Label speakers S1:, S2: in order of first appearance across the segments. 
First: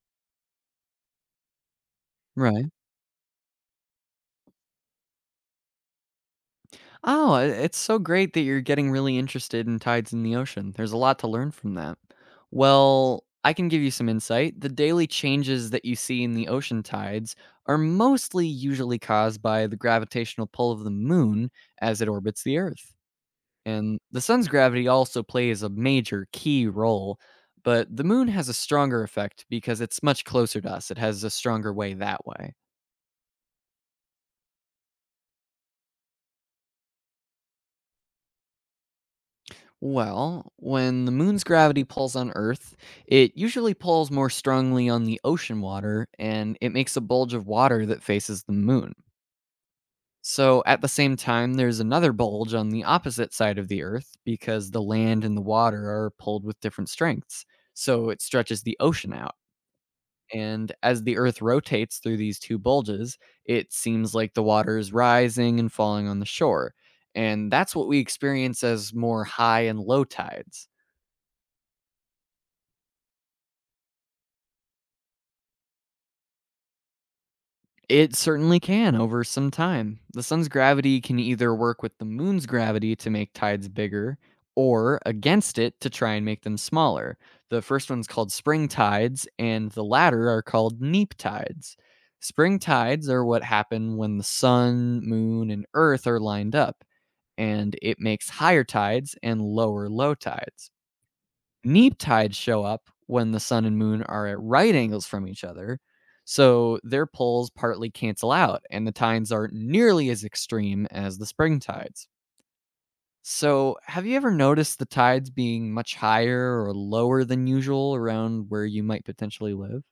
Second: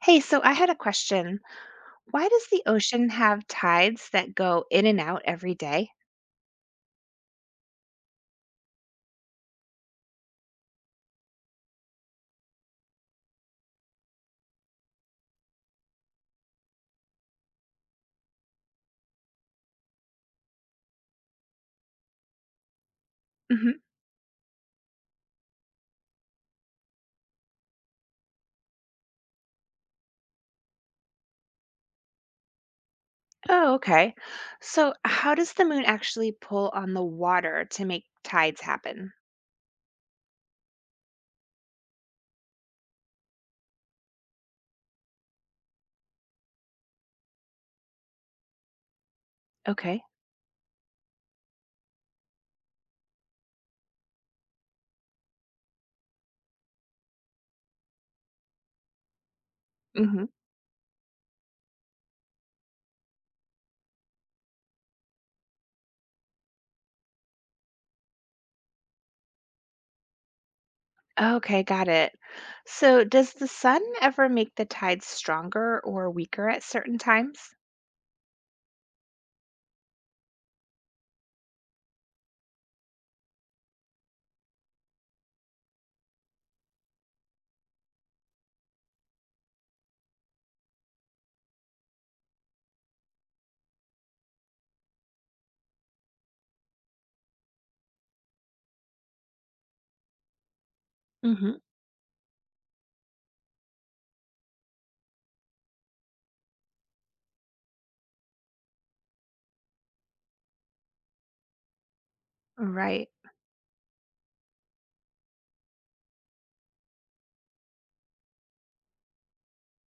S1: Hey, so I had a question. Why does the
S2: Right.
S1: ocean have tides that go in and out every day?
S2: Oh, I it's so great that you're getting really interested in tides in the ocean. There's a lot to learn from that. Well, I can give you some insight. The daily changes that you see in the ocean tides are mostly usually caused by the gravitational pull of the moon as it orbits the Earth.
S1: Hmm.
S2: And the sun's gravity also plays a major key role, but the moon has a stronger effect because it's much closer to us. It has a stronger way that way.
S1: Oh, okay. So, how does the moon actually pull on the water to make tides happen?
S2: Well, when the moon's gravity pulls on Earth, it usually pulls more strongly on the ocean water and it makes a bulge of water that faces the moon.
S1: Okay.
S2: So at the same time, there's another bulge on the opposite side of the Earth because the land and the water are pulled with different strengths. So it stretches the ocean out.
S1: Mm-hmm.
S2: And as the Earth rotates through these two bulges, it seems like the water is rising and falling on the shore. And that's what we experience as more high and low tides.
S1: Okay, got it. So, does the sun ever make the tides stronger or weaker at certain times?
S2: It certainly can over some time. The sun's gravity can either work with the moon's gravity to make tides bigger or against it to try and make them smaller. The first one's called spring tides, and the latter are called neap tides. Spring tides are what happen when the sun, moon, and earth are lined up, and it makes higher tides and lower low tides.
S1: Hmm.
S2: Neap tides show up when the sun and moon are at right angles from each other. So their poles partly cancel out, and the tides aren't nearly as extreme as the spring tides.
S1: Right.
S2: So, have you ever noticed the tides being much higher or lower than usual around where you might potentially live?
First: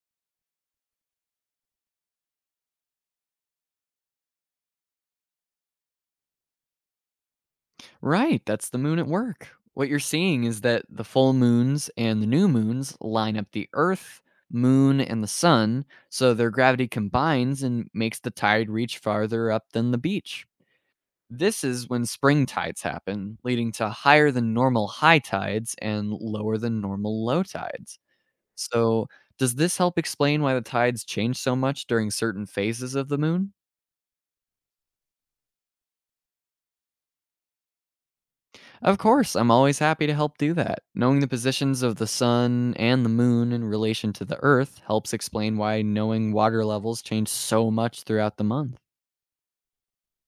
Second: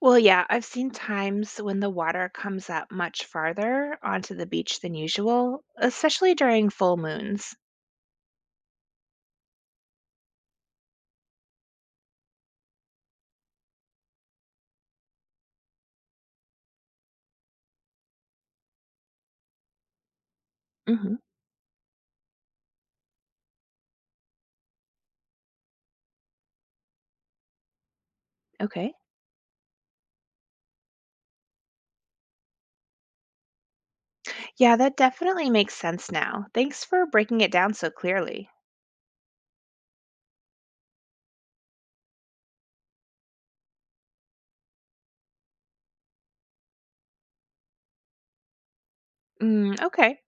S1: Well, yeah, I've seen times when the water comes up much farther onto the beach than usual, especially during full moons.
S2: Right, that's the moon at work. What you're seeing is that the full moons and the new moons line up the Earth, moon, and the sun, so their gravity combines and makes the tide reach farther up than the beach.
S1: Hmm.
S2: This is when spring tides happen, leading to higher than normal high tides and lower than normal low tides.
S1: Okay.
S2: So, does this help explain why the tides change so much during certain phases of the moon?
S1: Yeah, that definitely makes sense now. Thanks for breaking it down so clearly.
S2: Of course, I'm always happy to help do that. Knowing the positions of the sun and the moon in relation to the earth helps explain why knowing water levels change so much throughout the month.
S1: Mm, okay.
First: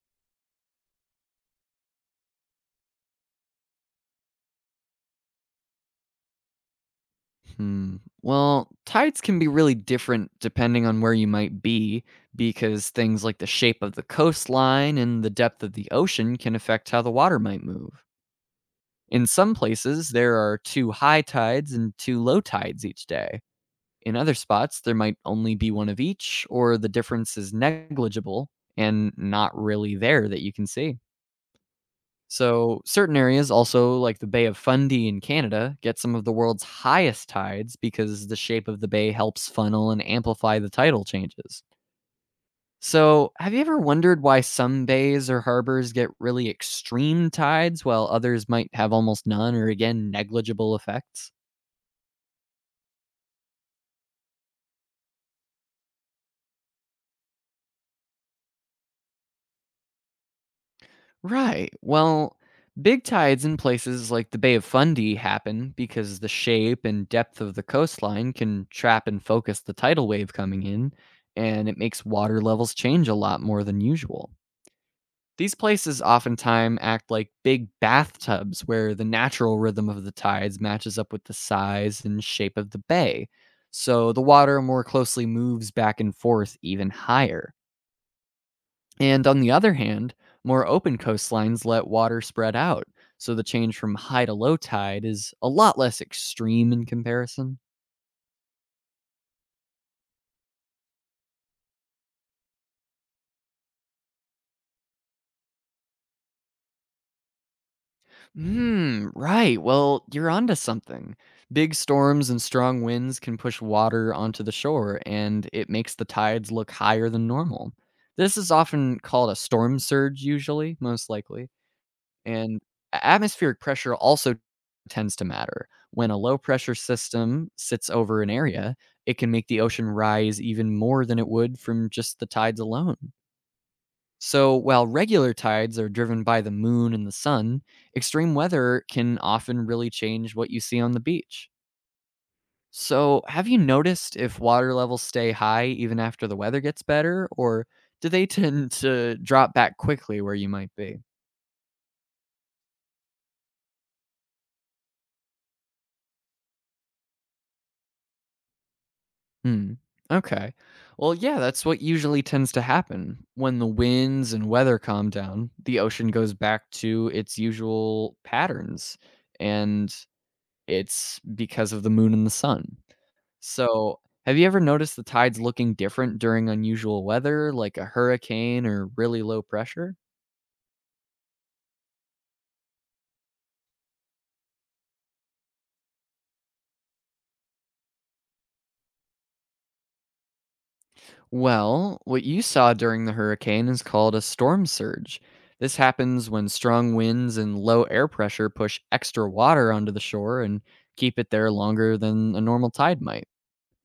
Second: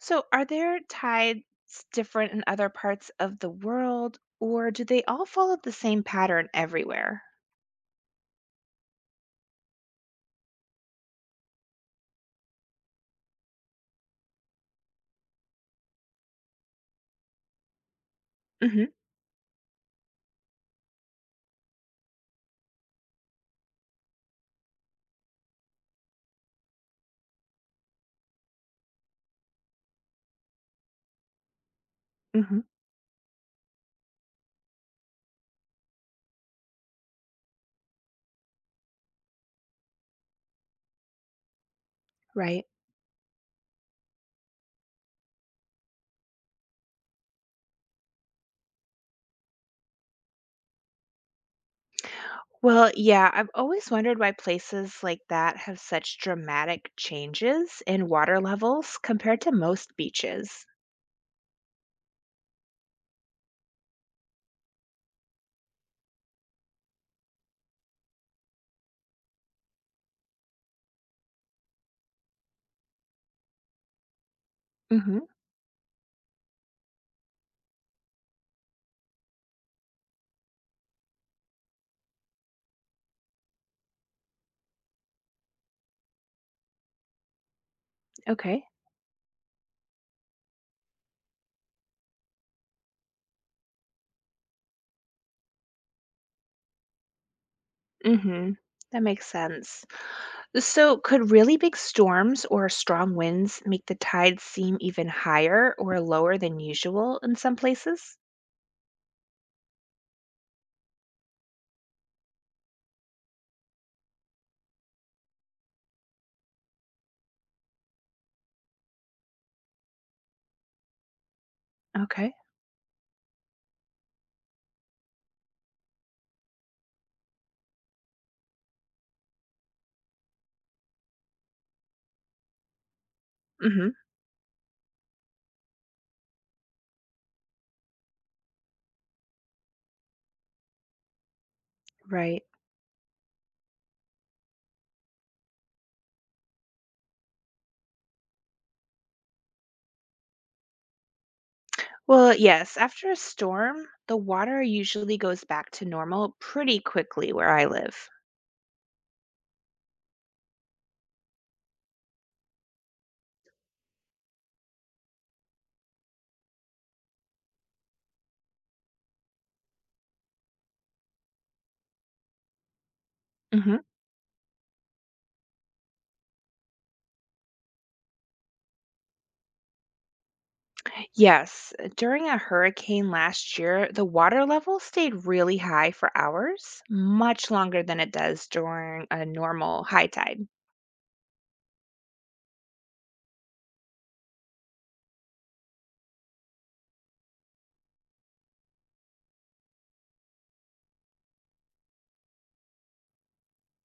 S1: So, are there tides different in other parts of the world, or do they all follow the same pattern everywhere?
S2: Hmm. Well, tides can be really different depending on where you might be, because things like the shape of the coastline and the depth of the ocean can affect how the water might move.
S1: Hmm.
S2: In some places, there are two high tides and two low tides each day. In other spots, there might only be one of each, or the difference is negligible and not really there that you can see.
S1: Hmm.
S2: So, certain areas, also like the Bay of Fundy in Canada, get some of the world's highest tides because the shape of the bay helps funnel and amplify the tidal changes.
S1: Right.
S2: So, have you ever wondered why some bays or harbors get really extreme tides while others might have almost none or again negligible effects?
S1: Well, yeah, I've always wondered why places like that have such dramatic changes in water levels compared to most beaches.
S2: Right. Well, big tides in places like the Bay of Fundy happen because the shape and depth of the coastline can trap and focus the tidal wave coming in, and it makes water levels change a lot more than usual.
S1: Hmm.
S2: These places oftentimes act like big bathtubs where the natural rhythm of the tides matches up with the size and shape of the bay. So the water more closely moves back and forth even higher.
S1: Okay.
S2: And on the other hand, more open coastlines let water spread out, so the change from high to low tide is a lot less extreme in comparison.
S1: Hmm. That makes sense. So, could really big storms or strong winds make the tides seem even higher or lower than usual in some places?
S2: Hmm, right. Well, you're onto something. Big storms and strong winds can push water onto the shore, and it makes the tides look higher than normal. This is often called a storm surge, usually, most likely.
S1: Okay.
S2: And a atmospheric pressure also tends to matter. When a low pressure system sits over an area, it can make the ocean rise even more than it would from just the tides alone.
S1: Hmm.
S2: So, while regular tides are driven by the moon and the sun, extreme weather can often really change what you see on the beach.
S1: Right.
S2: So, have you noticed if water levels stay high even after the weather gets better, or do they tend to drop back quickly where you might be?
S1: Well, yes, after a storm, the water usually goes back to normal pretty quickly where I live.
S2: Hmm. Okay. Well, yeah, that's what usually tends to happen. When the winds and weather calm down, the ocean goes back to its usual patterns. And it's because of the moon and the sun.
S1: Hmm.
S2: So, have you ever noticed the tides looking different during unusual weather, like a hurricane or really low pressure?
S1: Yes, during a hurricane last year, the water level stayed really high for hours, much longer than it does during a normal high tide.
S2: Well, what you saw during the hurricane is called a storm surge. This happens when strong winds and low air pressure push extra water onto the shore and keep it there longer than a normal tide might.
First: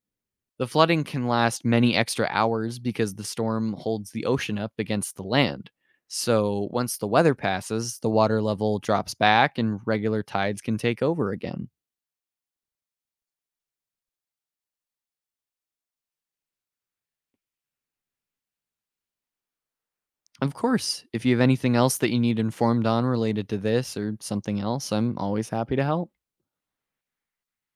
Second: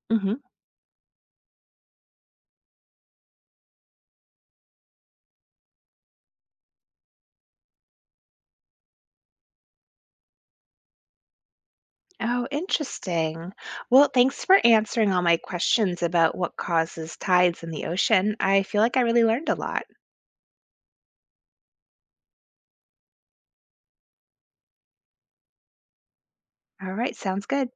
S1: Hmm.
S2: The flooding can last many extra hours because the storm holds the ocean up against the land. So, once the weather passes, the water level drops back and regular tides can take over again.
S1: Oh, interesting. Well, thanks for answering all my questions about what causes tides in the ocean. I feel like I really learned a lot.
S2: Of course, if you have anything else that you need informed on related to this or something else, I'm always happy to help.
S1: All right, sounds good.